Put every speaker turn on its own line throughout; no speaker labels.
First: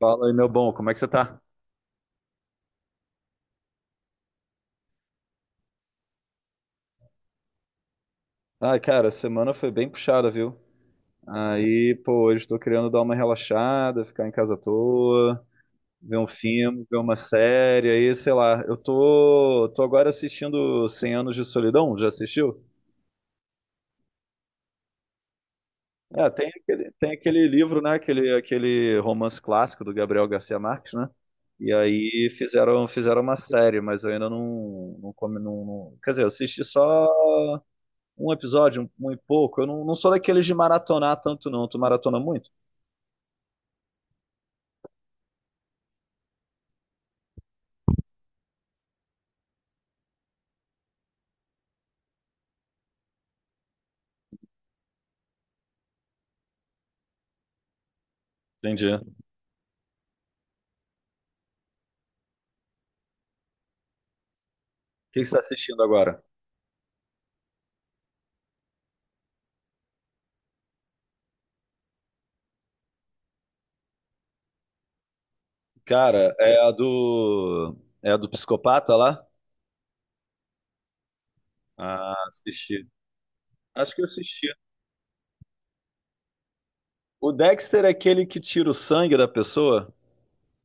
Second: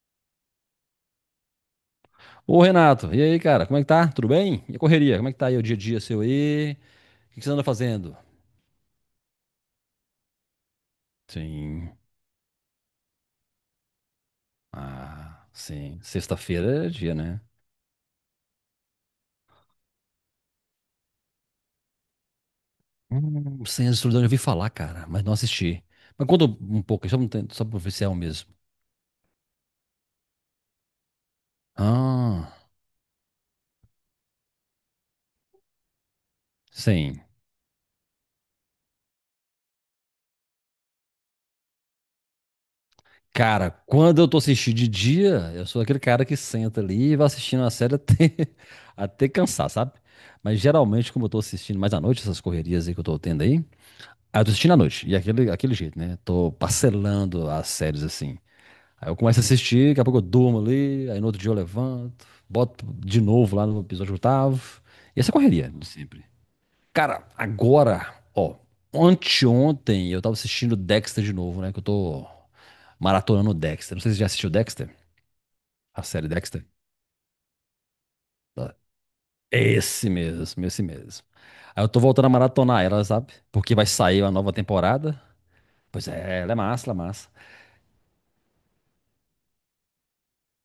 Fala aí, meu bom, como é que você tá?
Ô Renato, e aí, cara, como é que tá? Tudo bem? E a correria? Como é que tá aí o dia a dia seu aí? O que que você anda fazendo?
Ah cara, a semana foi bem puxada, viu?
Sim.
Aí, pô, hoje tô querendo dar uma relaxada, ficar em casa à toa,
Ah, sim.
ver um
Sexta-feira
filme,
é
ver
dia,
uma
né?
série, aí, sei lá. Eu tô agora assistindo Cem Anos de Solidão, já assistiu?
Senhor de Solidão, eu ouvi falar, cara, mas não assisti. Mas
É,
conta
tem
um
aquele,
pouco,
tem
só, um
aquele
tanto, só pro
livro, né?
oficial
Aquele,
mesmo.
aquele romance clássico do Gabriel Garcia Marques, né? E aí
Ah,
fizeram uma série, mas eu ainda Quer dizer, eu assisti só
sim.
um episódio, um e pouco. Eu não sou daqueles de maratonar tanto, não. Tu maratona muito?
Cara, quando eu tô assistindo de dia, eu sou aquele cara que senta ali e vai assistindo a série até, até cansar, sabe? Mas geralmente, como eu tô assistindo mais à noite, essas correrias aí que eu tô tendo aí. Aí eu tô assistindo à noite, e aquele jeito, né? Tô parcelando as séries assim.
Entendi. O
Aí eu começo a assistir, daqui a pouco eu durmo ali, aí no outro dia eu levanto, boto de novo lá no episódio oitavo.
que
E
que
essa
você
é
tá
correria
assistindo
de
agora?
sempre. Cara, agora, ó, anteontem eu tava assistindo Dexter de novo, né? Que eu tô maratonando Dexter. Não sei se você já assistiu Dexter, a série
Cara, é
Dexter.
a do. É a do
Tá.
psicopata lá?
Esse mesmo, esse mesmo. Aí eu tô
Ah,
voltando a maratonar
assisti.
ela, sabe? Porque vai
Acho que eu
sair uma
assisti.
nova temporada. Pois é, ela é massa, ela é massa.
O Dexter é aquele que tira o sangue da pessoa?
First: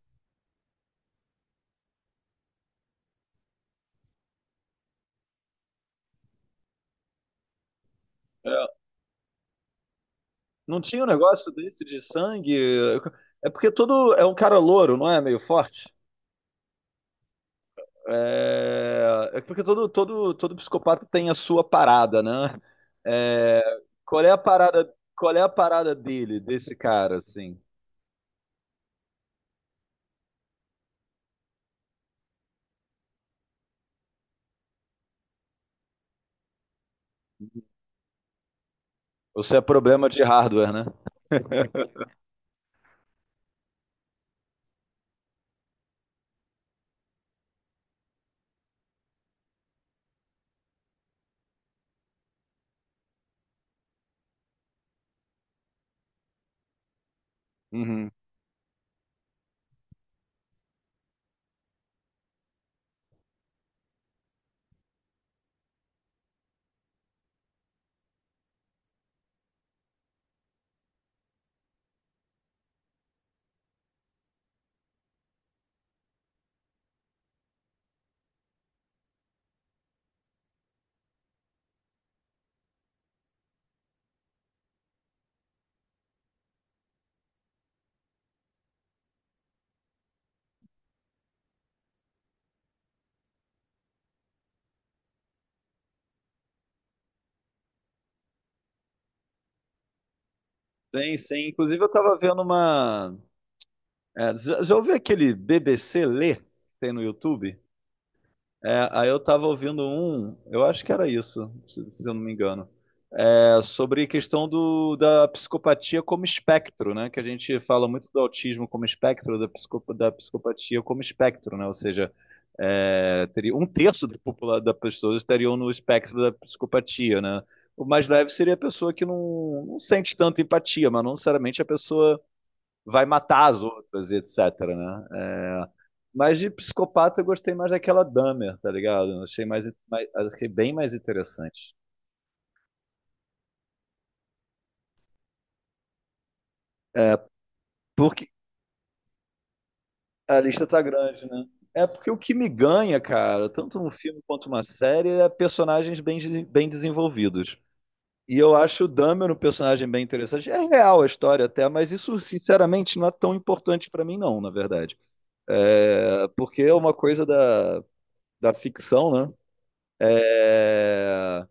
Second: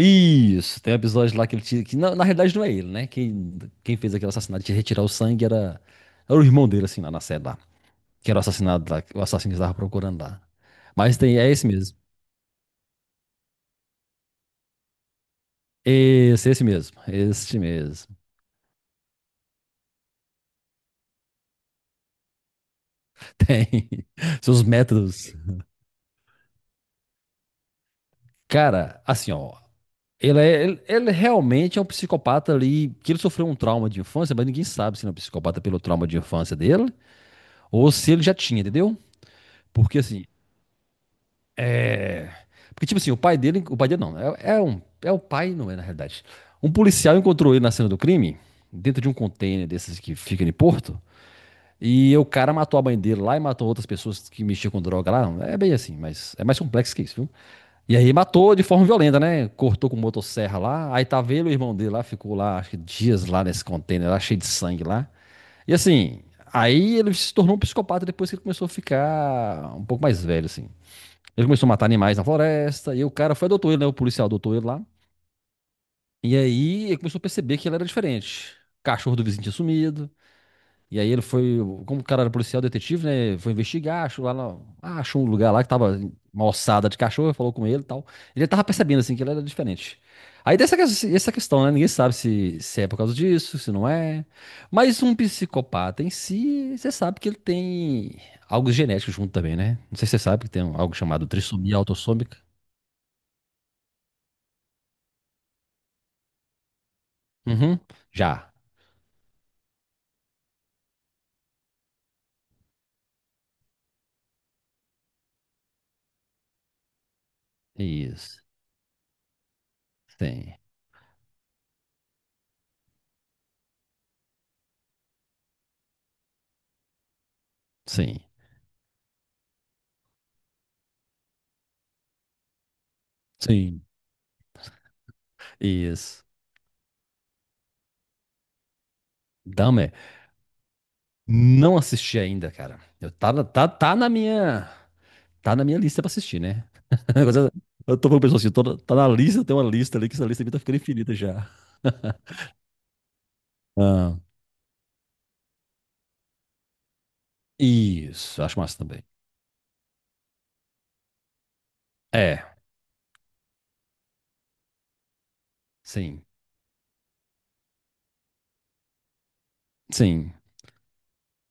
Isso, tem um episódio lá que ele tira, que na realidade não é ele, né? Quem fez aquele assassinato de retirar o sangue era o irmão dele, assim, lá na série lá. Que era o
É.
assassinado lá, o assassino que estava procurando lá.
Não tinha um
Mas tem, é
negócio
esse
desse
mesmo.
de sangue? É porque todo. É um cara louro, não é? Meio forte?
Esse mesmo. Este mesmo.
É porque todo psicopata tem a sua parada, né? É,
Tem
qual é a
seus
parada,
métodos.
qual é a parada dele, desse cara, assim?
Cara, assim, ó. Ele realmente é um psicopata ali, que ele sofreu um trauma de infância, mas ninguém sabe se ele é um psicopata pelo trauma de infância dele ou se ele já tinha, entendeu?
Ou se é
Porque
problema de
assim,
hardware, né?
é. Porque, tipo assim, o pai dele. O pai dele não. É o pai, não é, na realidade. Um policial encontrou ele na cena do crime, dentro de um container desses que fica em Porto. E o cara matou a mãe dele lá e matou outras pessoas que mexiam com droga lá. É bem assim, mas é mais complexo que isso, viu? E
Uhum.
aí matou de forma violenta, né? Cortou com motosserra lá. Aí tava ele o irmão dele lá, ficou lá, acho que dias lá nesse container lá, cheio de sangue lá. E assim, aí ele se tornou um psicopata depois que ele começou a ficar um pouco mais velho, assim. Ele começou a matar animais na floresta, e o cara foi adotou ele, né? O policial adotou ele lá. E aí ele começou a perceber que ele era diferente. O cachorro do vizinho tinha sumido. E aí ele foi, como o cara era policial detetive, né? Foi investigar, achou lá, achou um lugar lá que tava uma ossada de cachorro, falou com ele e tal. Ele tava percebendo assim que ele era diferente. Aí tem essa questão, né? Ninguém sabe se é por causa disso, se não é. Mas um psicopata em si, você sabe que ele tem algo genético junto também, né? Não sei se você sabe que tem algo
Sim,
chamado
sim.
trissomia
Inclusive eu tava
autossômica.
vendo uma. É, já ouviu aquele BBC Lê que tem no YouTube?
Uhum. Já.
É, aí eu tava ouvindo um, eu acho que era isso, se eu não me engano. É, sobre a questão da psicopatia como espectro, né? Que a gente fala muito do
Isso.
autismo como espectro, da
Sim.
psicopatia como espectro, né? Ou seja, é, teria um terço da população das pessoas estariam no espectro da psicopatia, né? O mais
Sim.
leve seria a pessoa que não sente tanta empatia, mas não necessariamente a pessoa vai matar as
Sim.
outras, etc, né? É,
Isso.
mas de psicopata eu gostei mais daquela Dahmer, tá ligado? Eu Achei mais,
Dahmer.
mais achei bem mais interessante.
Não assisti ainda, cara. Eu, tá, na- tá, tá na minha. Tá na minha lista pra assistir, né?
É,
Agora, eu tô falando pra
porque
pessoa assim, tá na lista, tem uma lista ali, que essa
a
lista aqui tá
lista
ficando
tá
infinita
grande, né?
já.
É porque o que me ganha, cara, tanto num
Ah,
filme quanto numa série, é personagens bem desenvolvidos. E
isso,
eu
acho massa
acho o
também.
Dahmer um personagem bem interessante. É real a história até, mas isso,
É,
sinceramente, não é tão importante pra mim, não, na verdade.
sim,
É, porque é uma coisa da ficção, né?
sim,
É,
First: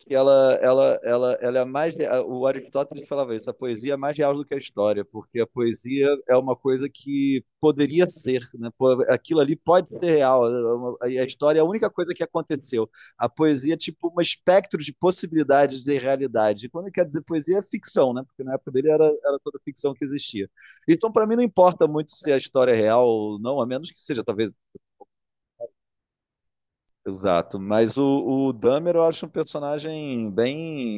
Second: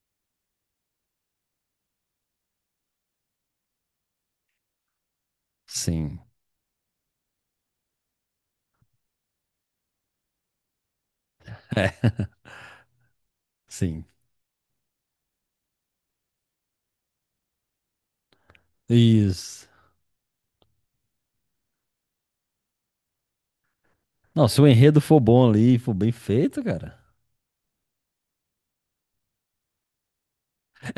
que ela é mais. O Aristóteles falava isso, a poesia é mais real do que a história, porque a poesia
sim,
é uma coisa que poderia ser, né? Pô, aquilo ali pode ser real, e a história é a única
é,
coisa que aconteceu. A poesia é
sim.
tipo um espectro de possibilidades de realidade. E quando quer dizer poesia, é ficção, né? Porque na época dele era toda
Isso.
ficção que existia. Então, para mim, não importa muito se a história é real ou não, a menos que seja
Não,
talvez
se o enredo for bom ali, for bem feito, cara.
exato. Mas o Dahmer eu acho um personagem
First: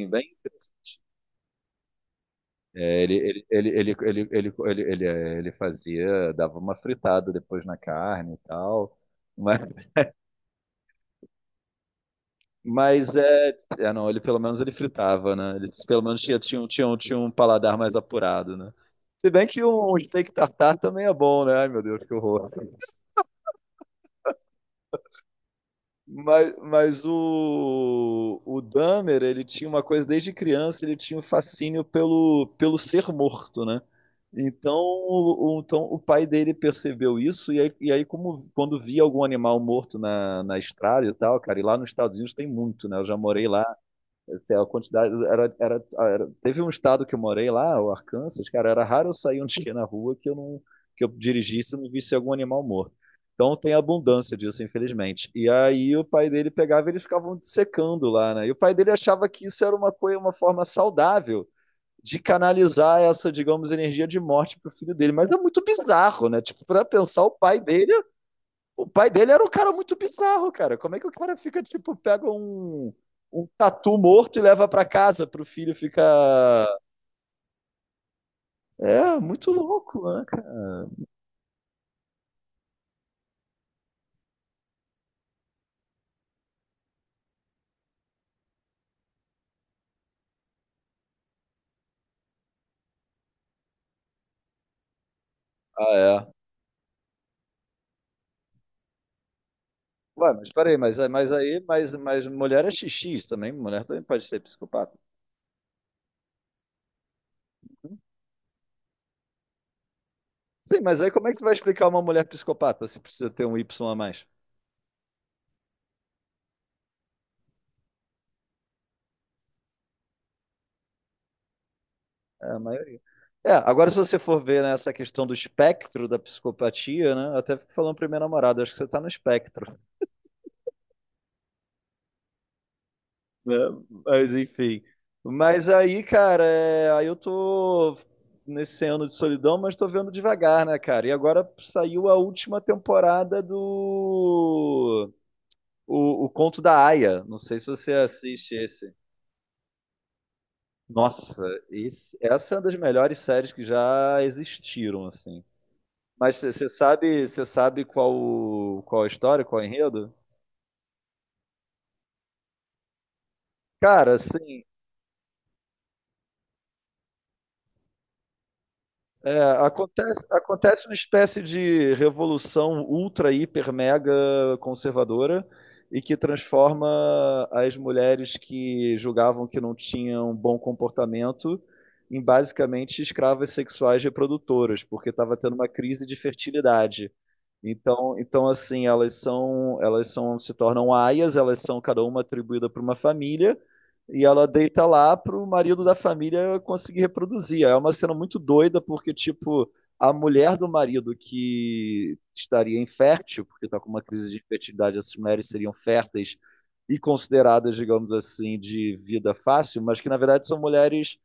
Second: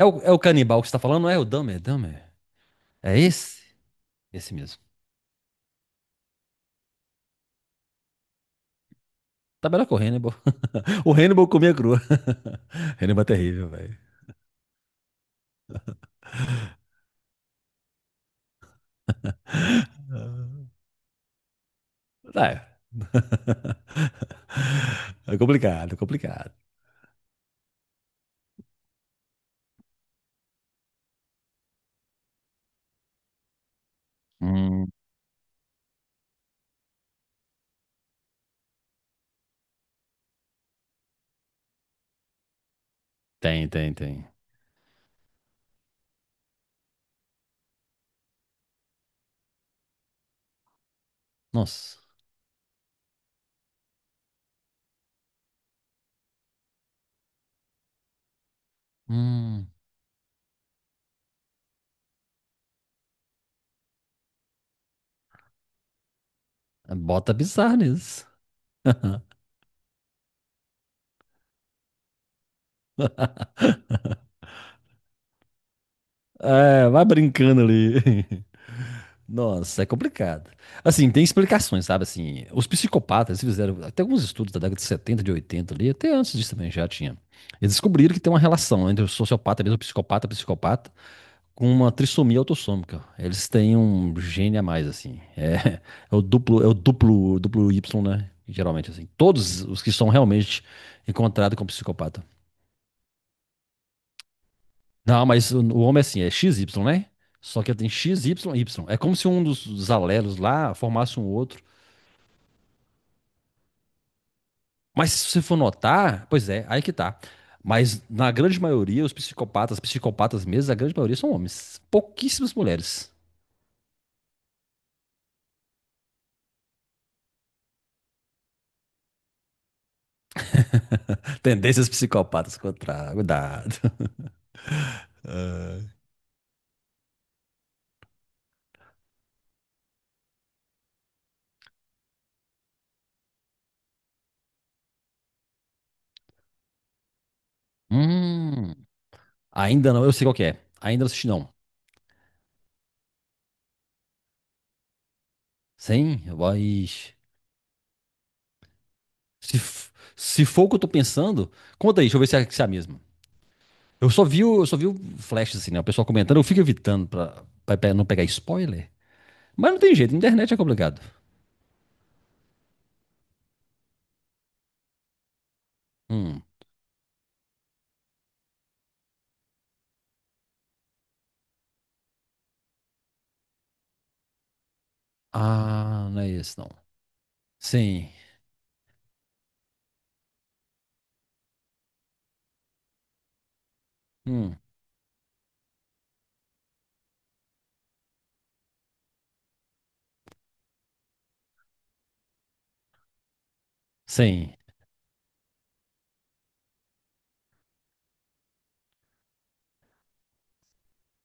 É o, é
bem
o canibal que você tá falando, não é? O Dahmer, Dahmer.
É,
É esse? Esse mesmo.
ele fazia, dava uma fritada depois na carne e tal. Mas,
Tá melhor que o Hannibal. O Hannibal comia crua.
mas
Hannibal é terrível, velho.
não, ele pelo menos ele fritava, né? Ele pelo menos tinha um paladar mais apurado, né? Se bem que um steak tartar também é bom, né? Ai, meu Deus, que
Tá,
horror.
é É complicado, é complicado.
Mas o Dahmer, ele tinha uma coisa desde criança, ele tinha um fascínio pelo ser morto, né? Então
Hum,
o pai dele percebeu isso, e aí como, quando via algum animal morto na estrada e tal, cara, e lá nos Estados Unidos tem muito, né? Eu já morei lá,
tem, tem, tem.
a quantidade teve um estado que eu morei lá, o Arkansas, cara, era raro eu sair um dia na rua que eu dirigisse e não
Nossa.
visse algum animal morto. Então tem abundância disso, infelizmente. E aí o pai dele pegava e eles ficavam dissecando lá, né? E o pai dele achava que isso
Hum,
era uma coisa, uma forma saudável de canalizar essa, digamos, energia de morte pro filho dele. Mas é muito bizarro, né? Tipo, para pensar
bota bizarro nisso.
o pai dele era um cara muito bizarro, cara. Como é que o cara fica, tipo, pega um tatu morto e leva pra casa pro filho ficar.
É, vai brincando ali.
É, muito
Nossa, é
louco, né, cara?
complicado. Assim, tem explicações, sabe? Assim, os psicopatas eles fizeram até alguns estudos da década de 70 de 80 ali, até antes disso também já tinha. Eles descobriram que tem uma relação entre o sociopata mesmo, o psicopata, com uma trissomia autossômica. Eles têm um gene a mais, assim. É,
Ah,
é o
é.
duplo, é o duplo, duplo Y, né? Geralmente, assim. Todos os que são
Ué, mas
realmente
peraí, mas, mas
encontrados
aí,
com
mas,
psicopata.
mas mulher é xx também, mulher também pode ser psicopata.
Não, mas o homem é assim, é X Y né? Só que ele tem X Y Y. É como se um dos alelos lá
Sim, mas aí
formasse um
como é que você vai
outro.
explicar uma mulher psicopata se precisa ter um Y a mais?
Mas se você for notar, pois é, aí que tá. Mas na grande maioria, os psicopatas, psicopatas mesmo, a grande maioria são homens.
É,
Pouquíssimas
a maioria.
mulheres.
É, agora se você for ver, né, essa questão do espectro da psicopatia, né, eu até fico falando pra minha namorada, acho que você tá no espectro.
Tendências psicopatas contra.
Né?
Cuidado.
Mas enfim. Mas aí, cara, é, aí eu tô nesse ano de solidão, mas tô vendo devagar, né, cara? E agora saiu a última temporada do o Conto da Aia. Não sei se você assiste
Hum.
esse.
Ainda não, eu sei qual que é. Ainda não assisti,
Nossa,
não.
essa é uma das melhores séries que já existiram, assim.
Sim,
Mas
vai.
você sabe qual qual a história,
Se,
qual o
f-
enredo?
se for o que eu tô pensando, conta aí, deixa eu ver se é, a mesma. Eu
Cara,
só vi, o-
assim,
eu só vi o flash, assim, né? O pessoal comentando, eu fico evitando pra não pegar spoiler.
é,
Mas não tem jeito, internet é
acontece uma
complicado.
espécie de revolução ultra, hiper, mega conservadora e que
Hum.
transforma as mulheres que julgavam que não tinham bom comportamento em basicamente escravas sexuais reprodutoras, porque estava tendo uma crise
Ah,
de
não é esse, não.
fertilidade.
Sim.
Então assim, se tornam aias, elas são cada uma atribuída para uma família, e ela
Hum.
deita lá para o marido da família conseguir reproduzir. É uma cena muito doida, porque, tipo, a mulher do marido que estaria infértil, porque está com uma crise de
Sim.
fertilidade, essas mulheres seriam férteis e consideradas, digamos assim, de vida fácil, mas que, na verdade, são mulheres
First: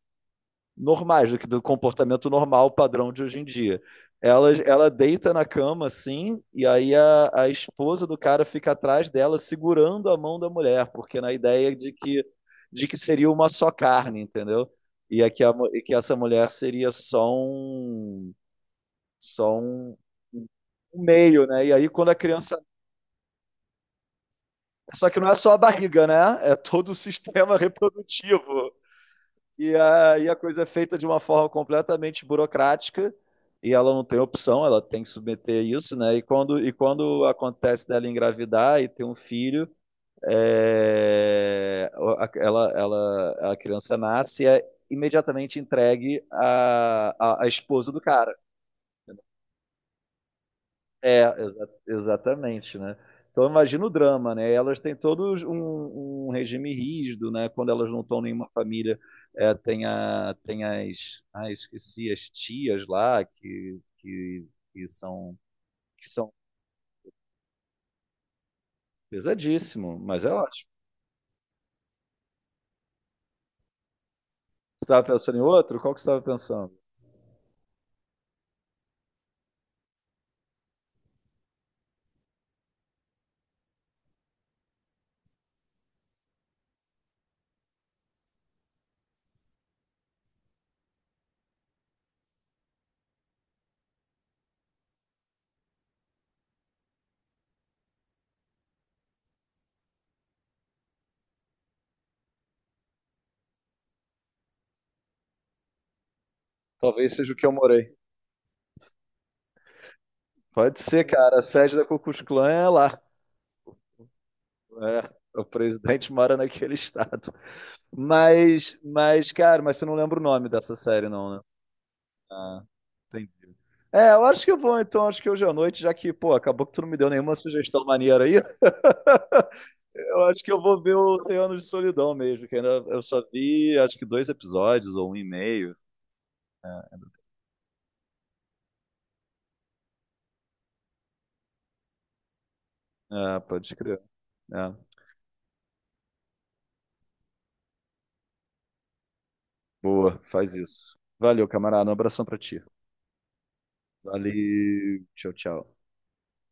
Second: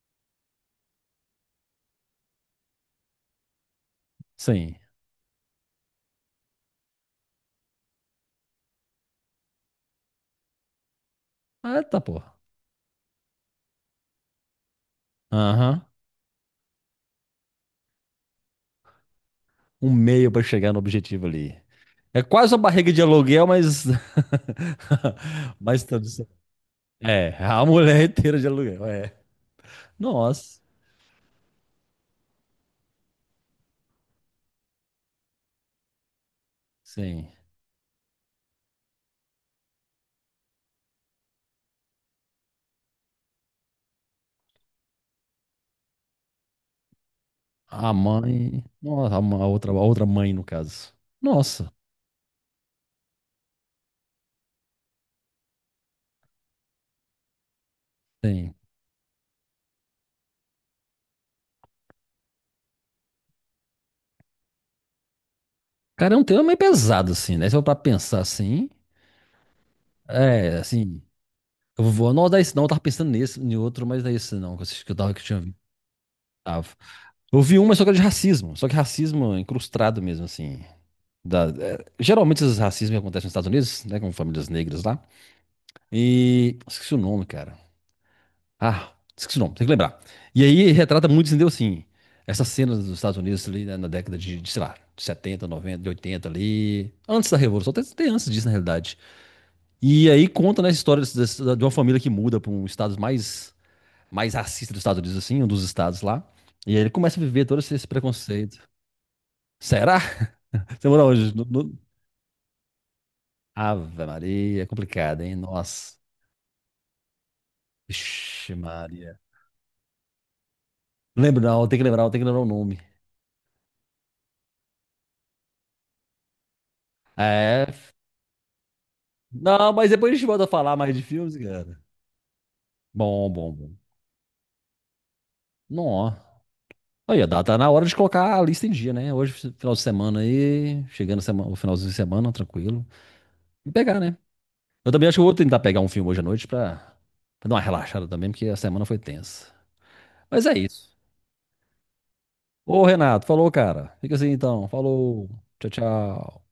normais, do comportamento normal, padrão de hoje em dia. Ela,
Sim.
ela deita na cama, assim, e aí a esposa do cara fica atrás dela, segurando a mão da mulher, porque na ideia
Ah,
de
tá, pô.
que, seria uma só carne, entendeu? E é que, a, mu- e
Aham.
que essa mulher seria só um, só
Um
um,
meio pra chegar no
um
objetivo
meio,
ali.
né? E aí quando a
É quase uma
criança.
barriga de aluguel, mas.
Só que não é só a
mas tá
barriga, né? É todo o
É,
sistema
a mulher inteira de
reprodutivo.
aluguel, é.
E aí a
Nossa,
coisa é feita de uma forma completamente burocrática e ela não tem opção, ela tem que submeter isso, né? E quando
sim.
acontece dela engravidar e ter um filho, a criança nasce e é imediatamente entregue à esposa
A
do cara.
mãe. Nossa, a outra mãe, no caso.
É,
Nossa,
exatamente, né. Então imagina o drama, né, elas têm todos um regime rígido, né, quando elas não estão em uma
sim.
família, tem a tem as esqueci, as tias lá que são que
Cara, é um
são
tema meio pesado, assim, né? Se eu pra pensar assim.
pesadíssimo, mas é
É,
ótimo.
assim. Eu vou anotar esse não, eu tava pensando nesse, em outro, mas não é esse não,
Você estava
que eu
pensando
tinha
em
visto.
outro? Qual que você estava
Tava.
pensando?
Eu vi um, mas só que era de racismo. Só que racismo incrustado mesmo, assim. Geralmente esses racismos acontecem nos Estados Unidos, né? Com famílias negras lá. Esqueci o nome, cara. Ah, esqueci o nome, tem que lembrar. E aí retrata muito, entendeu? Assim, essas cenas dos Estados Unidos ali né, na década de, sei lá, de 70, 90, de 80 ali, antes da Revolução, até antes disso na realidade. E aí conta né, a história de uma família que muda para um estado mais racista dos Estados Unidos, assim, um dos estados lá. E aí ele
Talvez
começa a
seja o
viver
que eu
todo esse
morei.
preconceito. Será?
Pode
Você
ser,
mora onde?
cara, a
No,
sede
no...
da Ku Klux Klan é lá.
Ave Maria, é
É.
complicado, hein?
O
Nossa.
presidente mora naquele estado.
Ixi,
Mas
Maria.
mas, cara, mas você não lembra o nome dessa série não, né?
Lembro não, tem que lembrar o
Ah,
nome.
entendi. É, eu acho que eu vou, então, acho que hoje à noite, já que, pô, acabou que tu não me deu nenhuma
É,
sugestão maneira aí,
não, mas depois a
eu
gente
acho
volta a
que eu
falar
vou ver
mais de
o 100
filmes,
Anos de
cara.
Solidão mesmo, que ainda eu só
Bom, bom,
vi,
bom.
acho que dois episódios ou um e meio.
Não, aí, dá, tá na hora de colocar a lista em dia, né? Hoje, final de semana aí, chegando o finalzinho de semana, tranquilo.
É,
E
pode
pegar,
crer.
né?
É,
Eu também acho que eu vou tentar pegar um filme hoje à noite pra dar uma relaxada também, porque a semana foi tensa.
boa,
Mas
faz
é isso.
isso. Valeu, camarada, um abração pra ti.
Ô, Renato, falou, cara. Fica assim então.
Valeu,
Falou.
tchau,
Tchau,
tchau.
tchau.